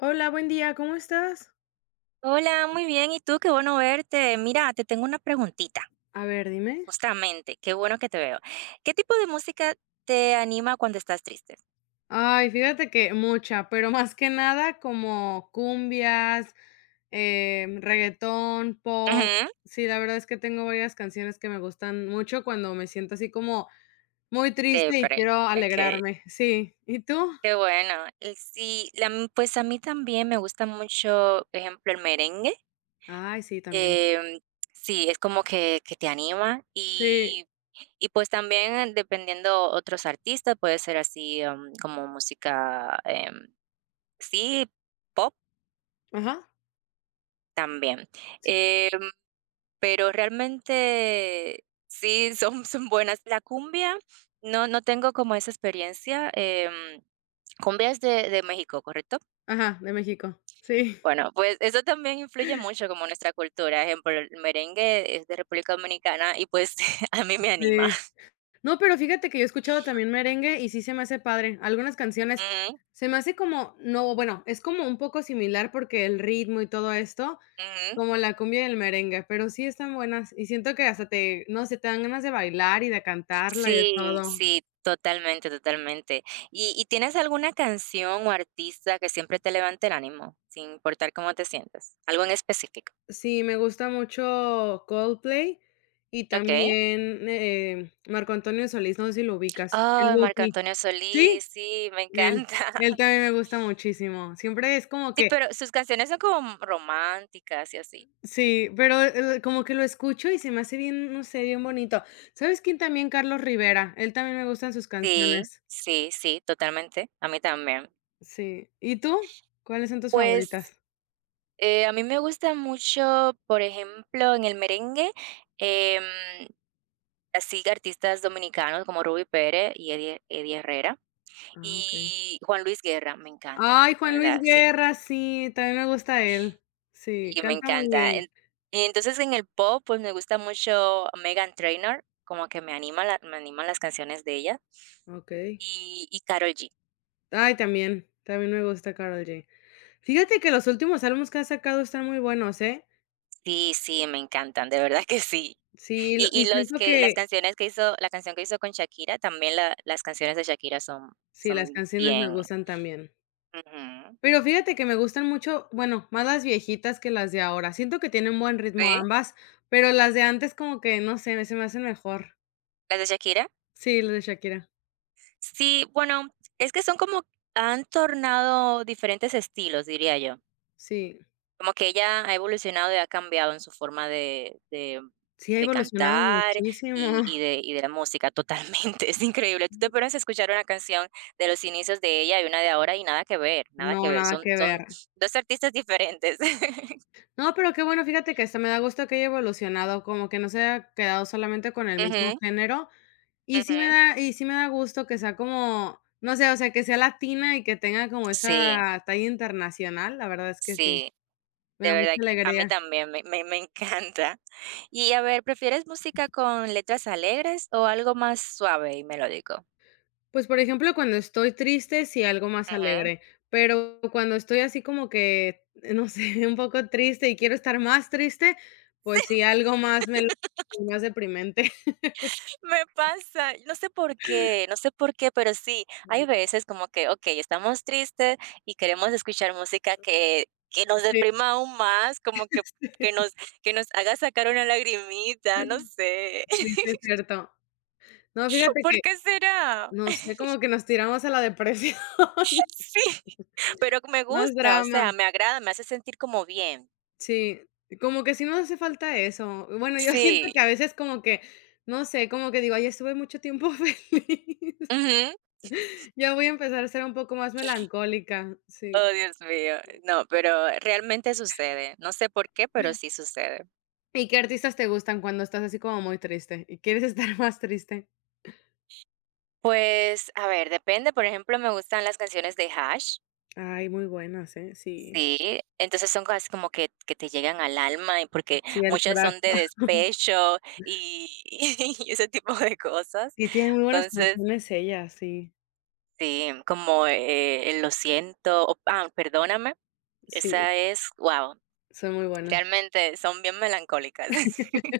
Hola, buen día, ¿cómo estás? Hola, muy bien. ¿Y tú? Qué bueno verte. Mira, te tengo una preguntita, A ver, dime. justamente. Qué bueno que te veo. ¿Qué tipo de música te anima cuando estás triste? Ay, fíjate que mucha, pero más que nada como cumbias, reggaetón, pop. Ujú, Sí, la verdad es que tengo varias canciones que me gustan mucho cuando me siento así como muy triste y siempre. quiero Okey, alegrarme. Sí, ¿y tú? qué bueno. Sí, la m pues a mí también me gusta mucho, por ejemplo, el merengue. Ay, sí, también. Em, sí, es como que te anima Sí, y pues también dependiendo otros artistas, puede ser así, como música, sí, pop ajá. también. Sí, Em Pero realmente sí, son buenas. La cumbia, no tengo como esa experiencia, cumbia es de México, ¿correcto? ajá, de México. Sí, Bueno, pues eso también influye mucho como nuestra cultura, ejemplo, el merengue es de República Dominicana y, pues, a mí me anima. sí. No, pero fíjate que yo he escuchado también merengue y sí se me hace padre. Algunas canciones Ujú, se me hace como no, bueno, es como un poco similar porque el ritmo y todo esto, ujú. como la cumbia y el merengue, pero sí están buenas y siento que hasta te, no sé, te dan ganas de bailar y de cantarla y de Sí, todo. sí, totalmente, totalmente. ¿Y tienes alguna canción o artista que siempre te levante el ánimo, sin importar cómo te sientas? Algo en específico. Sí, me gusta mucho Coldplay y Okey. también, Marco Antonio Solís, no sé si lo ubicas, el Ay, Marco Buki. Antonio Solís, Sí, sí, me él encanta. él también me gusta muchísimo. Siempre es como Sí, que pero sus canciones son como románticas y así. sí, pero, como que lo escucho y se me hace bien, no sé, bien bonito. ¿Sabes quién también? Carlos Rivera, él también me gustan sus Sí, canciones. sí, sí, totalmente. A mí también. Sí, ¿y tú? ¿Cuáles son tus Pues, favoritas? A mí me gusta mucho, por ejemplo, en el merengue, em, así artistas dominicanos como Ruby Pérez y Eddie Herrera Ah, okey. y Juan Luis Guerra, me encanta, Ay, de Juan Luis verdad, sí. Guerra, sí, también me gusta él. Sí, Sí, me canta muy encanta. bien. En Y entonces, en el pop, pues, me gusta mucho Megan Trainor, como que me animan las canciones de ella, Okey. Y Karol G. Ay, también, también me gusta Karol G. Fíjate que los últimos álbumes que ha sacado están muy buenos, ¿eh? Sí, sí, me encantan, de verdad que sí. Sí, lo y Y los siento que las que canciones que hizo La canción que hizo con Shakira, también la las canciones de Shakira son sí, las son canciones me bien gustan también. ujú. Pero fíjate que me gustan mucho, bueno, más las viejitas que las de ahora. Siento que tienen buen ritmo ¿Sí? ambas, pero las de antes como que, no sé, se me hacen mejor. ¿Las de Shakira? Sí, las de Shakira. Sí, bueno, es que son como han tornado diferentes estilos, diría yo. Sí, Como que ella ha evolucionado y ha cambiado en su forma sí ha de evolucionado cantar muchísimo. y, y de la música totalmente. Es increíble. Tú te pones a escuchar una canción de los inicios de ella y una de ahora y nada que ver, nada No, que ver. nada que Son ver. dos artistas diferentes. No, pero qué bueno, fíjate que hasta me da gusto que haya evolucionado, como que no se haya quedado solamente con el mismo Ujú, género. Y sí me ujú. da, y sí me da gusto que sea como, no sé, o sea, que sea latina y que tenga como Sí, esa talla internacional, la verdad es que sí, sí. me da De mucha verdad que a mí alegría. también me encanta. Y a ver, ¿prefieres música con letras alegres o algo más suave y melódico? Pues, por ejemplo, cuando estoy triste, sí, algo más Ujú. alegre, pero cuando estoy así como que, no sé, un poco triste y quiero estar más triste, pues sí, algo más melo más deprimente. Me pasa, no sé por qué, no sé por qué, pero sí, hay veces como que, okey, estamos tristes y queremos escuchar música que nos Sí, deprima aún más, como que nos que nos haga sacar una lagrimita, no sé. sí, sí es cierto. No, fíjate ¿Por que, qué será? no sé, como que nos tiramos a la depresión, Sí, pero me más gusta, o drama. sea, me agrada, me hace sentir como bien. Sí, como que sí nos hace falta eso. Bueno, yo siento Sí, que a veces como que, no sé, como que digo: "Ay, estuve mucho tiempo feliz". ujú. Ya voy a empezar a ser un poco más melancólica, Oh, sí. Dios mío. No, pero realmente sucede. No sé por qué, pero sí sucede. ¿Y qué artistas te gustan cuando estás así como muy triste y quieres estar más triste? Pues, a ver, depende, por ejemplo, me gustan las canciones de Hash, Ay, muy buenas, ¿eh? Sí, sí, entonces son cosas como que te llegan al alma, y porque sí, el muchas corazón. son de despecho y y ese tipo de cosas. Y tiene muy buenas Entonces, canciones ella, sí, sí, como, el Lo siento, o ah, Perdóname, sí, esa es, wow. son muy buenas. Realmente son bien melancólicas.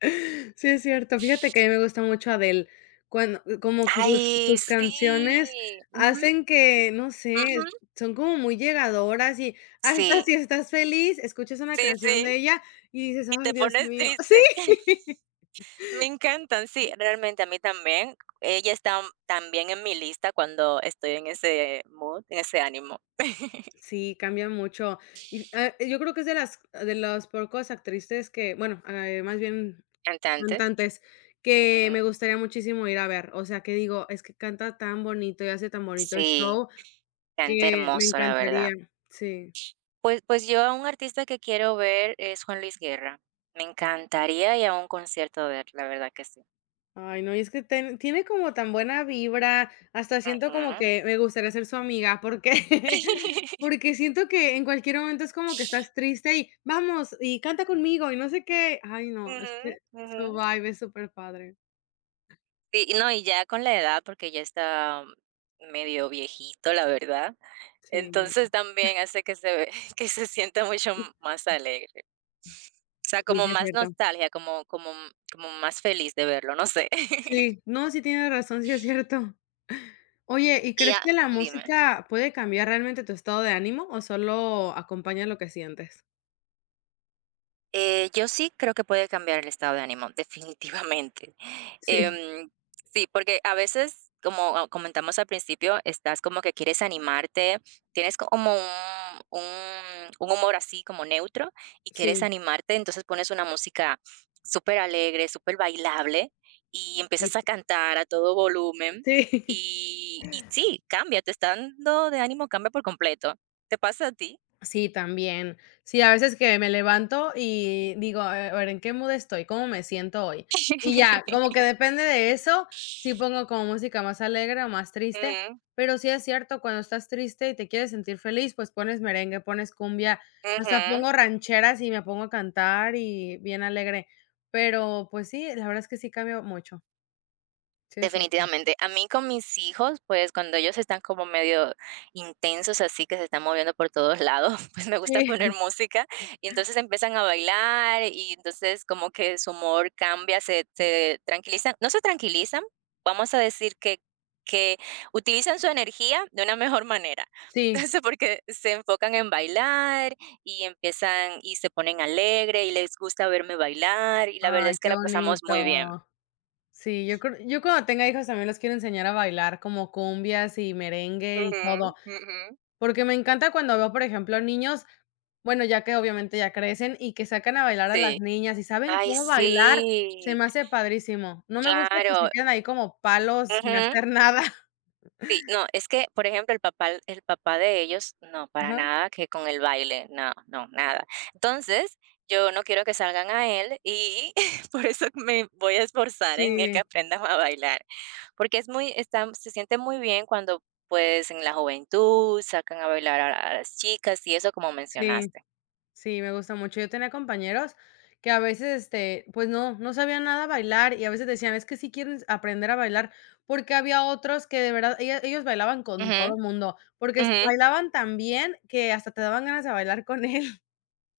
Sí, es cierto. Fíjate que a mí me gusta mucho Adele, cuando como que sus Ay, sus canciones sí, ujú, hacen que, no sé, ujú, son como muy llegadoras y hasta sí, si estás feliz, escuchas una sí, canción sí, de ella y dices: y "Ay, te Dios pones mío". Sí. triste. Me encantan, sí, realmente a mí también. Ella está también en mi lista cuando estoy en ese mood, en ese ánimo. Sí, cambia mucho. Y, yo creo que es de los pocos actrices que, bueno, más bien Cantante. cantantes, que me Ujú. gustaría muchísimo ir a ver. O sea, que digo, es que canta tan bonito y hace tan bonito el Sí, show canta que me hermoso, la verdad. encantaría. Sí. Pues yo a un artista que quiero ver es Juan Luis Guerra. Me encantaría ir a un concierto de él, la verdad que sí. Ay, no, y es que tiene como tan buena vibra, hasta siento como Ujú. que me gustaría ser su amiga, porque, porque siento que en cualquier momento es como que estás triste y vamos, y canta conmigo y no sé qué. Ay, no, es Ujú, que ujú. su vibe es súper padre. Sí, y no, y ya con la edad, porque ya está medio viejito, la verdad. Sí, Entonces también hace que se ve que se sienta mucho más alegre. O sea, sí, como sí es más cierto. nostalgia, como como más feliz de verlo, no sé. Sí, no, sí tienes razón, sí es cierto. Oye, ¿y Y crees a que la Dime. música puede cambiar realmente tu estado de ánimo o solo acompaña lo que sientes? Yo sí creo que puede cambiar el estado de ánimo, definitivamente. Sí, Em, sí, porque a veces, como ah, comentamos al principio, estás como que quieres animarte, tienes como un humor así como neutro y quieres sí, animarte, entonces pones una música súper alegre, súper bailable y y empiezas a cantar a todo volumen sí. Y sí, tu estado de ánimo cambia por completo. ¿Te pasa a ti? Sí, también. Sí, a veces que me levanto y digo: "A ver, ¿en qué mood estoy? ¿Cómo me siento hoy?". Y ya, como que depende de eso, sí pongo como música más alegre o más triste, Ujú, pero sí es cierto, cuando estás triste y te quieres sentir feliz, pues pones merengue, pones cumbia, hasta ujú. pongo rancheras y me pongo a cantar y bien alegre. Pero, pues sí, la verdad es que sí cambia mucho. Sí, es cierto. Definitivamente. A mí con mis hijos, pues cuando ellos están como medio intensos, así que se están moviendo por todos lados, pues me gusta Sí, poner música y entonces empiezan a bailar y entonces como que su humor cambia, se tranquilizan, no se tranquilizan, vamos a decir que utilizan su energía de una mejor manera. sí. Entonces, porque se enfocan en bailar y empiezan y se ponen alegre y les gusta verme bailar y la verdad Ay, es que qué la pasamos muy bien. bonito. Sí, yo cuando tenga hijos también los quiero enseñar a bailar como cumbias y merengue y todo, Ujú, ujú. porque me encanta cuando veo, por ejemplo, niños, bueno, ya que obviamente ya crecen y que sacan a bailar a las Sí. niñas y saben Ay, cómo bailar, se sí, me hace padrísimo. No me gusta que se claro. queden ahí como palos sin Ujú. hacer nada. Sí, no, es que, por ejemplo, el papá de ellos, no, para Ajá. nada que con el baile, no, no, nada. Entonces, yo no quiero que salgan a él y por eso me voy a esforzar en el que Sí, aprendan a bailar, porque es muy está se siente muy bien cuando, pues, en la juventud sacan a bailar a las chicas y eso, como sí. mencionaste. Sí, me gusta mucho. Yo tenía compañeros que a veces, este, pues no, no sabían nada bailar y a veces decían, es que sí quieren aprender a bailar, porque había otros que de verdad, ellos bailaban con Ujú, todo el mundo, porque ujú, bailaban tan bien que hasta te daban ganas de bailar con él.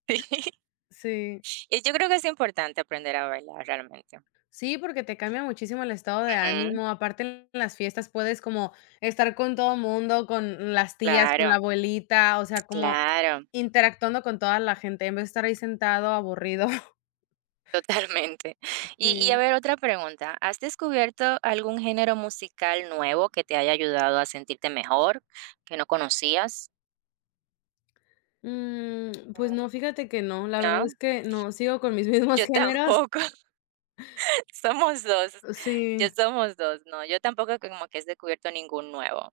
sí. Sí. Y yo creo que es importante aprender a bailar realmente. Sí, porque te cambia muchísimo el estado de Ujú. ánimo. Aparte, en las fiestas puedes como estar con todo el mundo, con las tías, con la Claro, abuelita, o sea, como claro, interactuando con toda la gente en vez de estar ahí sentado aburrido. totalmente. Y a Sí. ver, otra pregunta, ¿has descubierto algún género musical nuevo que te haya ayudado a sentirte mejor, que no conocías? Mm, pues Mm, no, fíjate que no, la verdad es no, que no, sigo con mis mismos yo géneros. tampoco, somos 2. Yo Sí, somos 2. No, yo tampoco como que he descubierto ningún nuevo.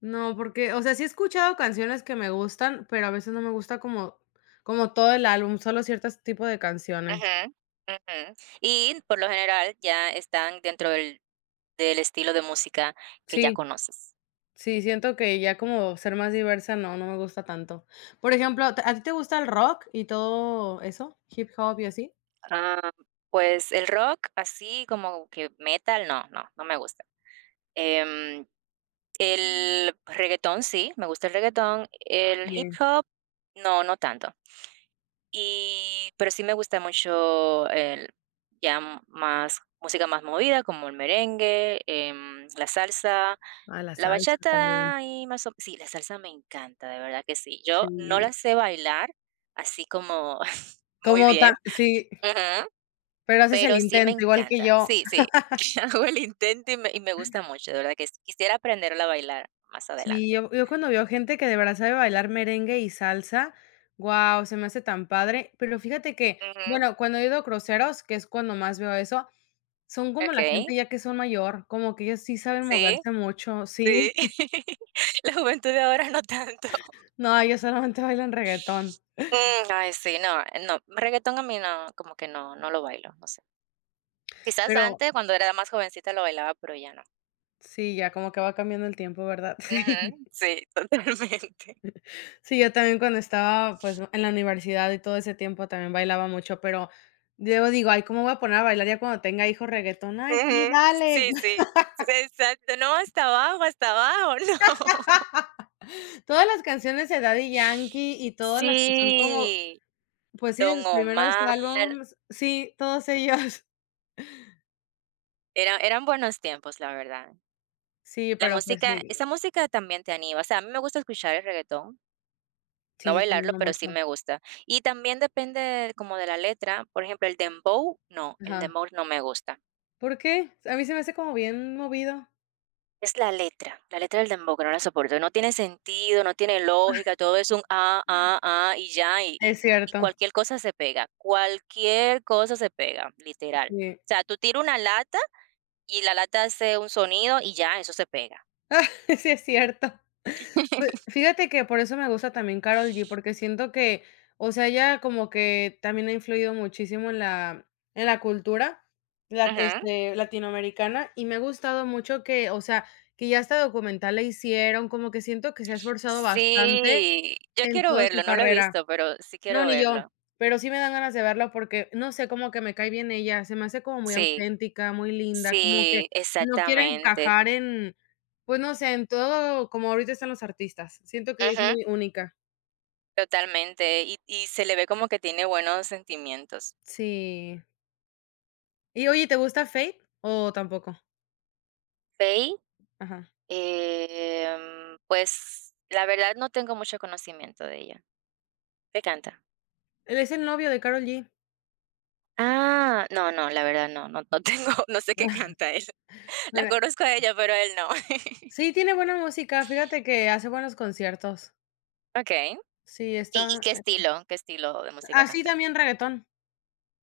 no, porque, o sea, sí he escuchado canciones que me gustan, pero a veces no me gusta como, como todo el álbum, solo ciertos tipos de canciones. Ujú, ujú. Y por lo general ya están dentro del estilo de música que ya Sí, conoces. sí, siento que ya como ser más diversa, no, no me gusta tanto. Por ejemplo, ¿a ti te gusta el rock y todo eso? Hip hop y así. Ah, pues el rock, así como que metal, no, no, no me gusta. Em, el reguetón sí, me gusta el reguetón, el hip Bien, hop no, no tanto. Y, pero sí me gusta mucho el ya m más música más movida, como el merengue, la salsa, a la la salsa también. bachata y más o sí, la salsa me encanta, de verdad que sí. Yo no la Sí, sé bailar así como muy bien. sí, Ujú. pero haces el Pero sí me intento, igual que encanta. yo. Sí, sí. Hago el intento y me gusta mucho, de verdad que sí. Quisiera aprenderla a bailar más Sí, adelante. yo cuando veo gente que de verdad sabe bailar merengue y salsa, guau, se me hace tan padre. Pero fíjate que, Ujú. bueno, cuando he ido a cruceros, que es cuando más veo eso, son como la Okey. gente ya que son mayor, como que ellos sí saben Sí, moverse mucho, sí. sí. La juventud de ahora no tanto. No, ellos solamente bailan reggaetón. Mm, ay, sí, no, no, reguetón a mí no, como que no, no lo bailo, no sé. Quizás Pero antes, cuando era más jovencita lo bailaba, pero ya no. sí, ya como que va cambiando el tiempo, ¿verdad? Sí. Ujú. Sí, totalmente. Sí, yo también cuando estaba, pues, en la universidad y todo ese tiempo también bailaba mucho, pero luego digo: "Ay, ¿cómo voy a poner a bailar ya cuando tenga hijos reggaetón. Ay, sí, Ujú. dale". Sí, sí. Exacto. No, hasta abajo, no. Todas las canciones de Daddy Yankee y todas las que son como, Sí, pues sí, de Don sus primeros Omar, álbums, sí, todos ellos. Eran buenos tiempos, la verdad. Sí, La pero pues música sí, esa música también te anima, o sea, a mí me gusta escuchar el reggaetón, no sí, sí, te bailarlo, animo pero mucho. sí me gusta. Y también depende como de la letra, por ejemplo, el Ajá. dembow no me gusta. ¿Por qué? A mí se me hace como bien movido. Es la letra del dembow que no la soporto, no tiene sentido, no tiene lógica, todo es un ah, ah, ah, y ya, Es y cierto, cualquier cosa se pega, cualquier cosa se pega, literal. sí. O sea, tú tiras una lata y la lata hace un sonido y ya, eso se pega. Sí, es cierto. Pues, fíjate que por eso me gusta también Karol G, porque siento que, o sea, ella como que también ha influido muchísimo en la cultura la Ujú. este, latinoamericana, y me ha gustado mucho que, o sea, que ya hasta documental le hicieron, como que siento que se ha esforzado bastante Sí, yo en quiero toda su verlo, no lo he carrera. visto, pero sí No, quiero ni yo, verlo. pero sí me dan ganas de verla porque, no sé, como que me cae bien ella, se me hace como muy Sí, auténtica, muy linda, como que sí, no quiere exactamente. encajar en, pues, no sé, en todo como ahorita están los artistas. Siento que es Ujú, muy única. totalmente. Y se le ve como que tiene buenos sentimientos. Sí. Y oye, ¿te gusta Fate o tampoco? Fey, Ajá. Pues, la verdad no tengo mucho conocimiento de ella. ¿Qué canta? Él es el novio de Karol G. Ah, no, no, la verdad no, no tengo, no sé qué canta él. La Bueno, conozco a ella, pero a él no. sí, tiene buena música, fíjate que hace buenos conciertos. Okey. Sí, Y está qué estilo de música sí, canta? también reggaetón.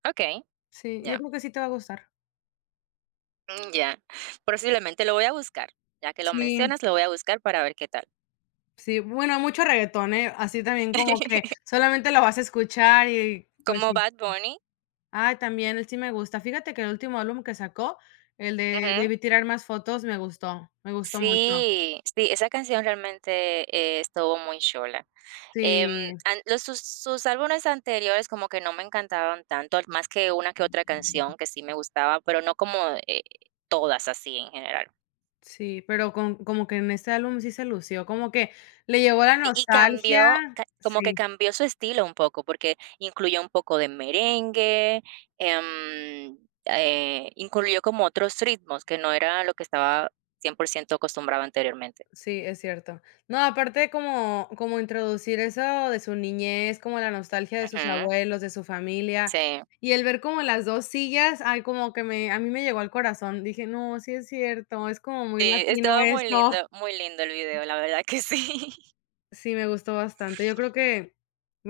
Okey, Sí, yo ya, creo que sí te va a gustar. mm, ya. Posiblemente lo voy a buscar, ya que lo Sí. mencionas, lo voy a buscar para ver qué tal. Sí, bueno, hay mucho reggaetón, ¿eh? Así también como que solamente lo vas a escuchar y pues Como sí. Bad Bunny. Ah, también él sí me gusta. Fíjate que el último álbum que sacó, el de Ujú. Debí tirar más fotos, me gustó mucho. Sí, sí, esa canción realmente, estuvo muy chola. Em, Sí, an Los sus álbumes anteriores como que no me encantaban tanto, más que una que otra canción que sí me gustaba, pero no como, todas así en general. sí, pero con como que en este álbum sí se lució, como que le llegó la Y nostalgia. cambió, ca Como que Sí. cambió su estilo un poco, porque incluyó un poco de merengue, em, incluyó como otros ritmos que no era lo que estaba 100% acostumbrado anteriormente. Sí, es cierto. No, aparte como introducir eso de su niñez, como la nostalgia de sus Ujú, abuelos, de su familia, sí. y el ver como las 2 sillas, ay, como que me a mí me llegó al corazón. Dije: "No, sí es cierto, es como muy Sí, latino estaba eso". Muy lindo el video, la verdad que sí. Sí, me gustó bastante. Yo creo que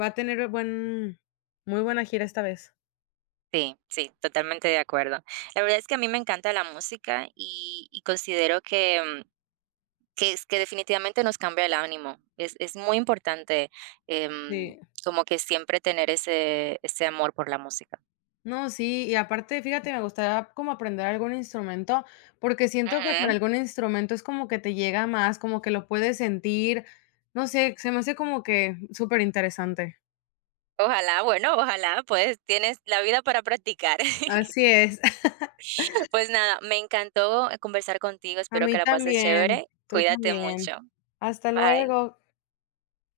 va a tener buen muy buena gira esta vez. Sí, sí, totalmente de acuerdo. La verdad es que a mí me encanta la música y considero que que es que definitivamente nos cambia el ánimo. Es muy importante, em, Sí. como que siempre tener ese ese amor por la música. No, sí, y aparte, fíjate, me gustaría como aprender algún instrumento, porque siento que con Ujú. algún instrumento es como que te llega más, como que lo puedes sentir, no sé, se me hace como que súper interesante. Ojalá, bueno, ojalá, pues, tienes la vida para practicar. Así es. Pues nada, me encantó conversar contigo, A espero mí que la pases también, chévere. tú Cuídate también. mucho. Hasta Bye. luego.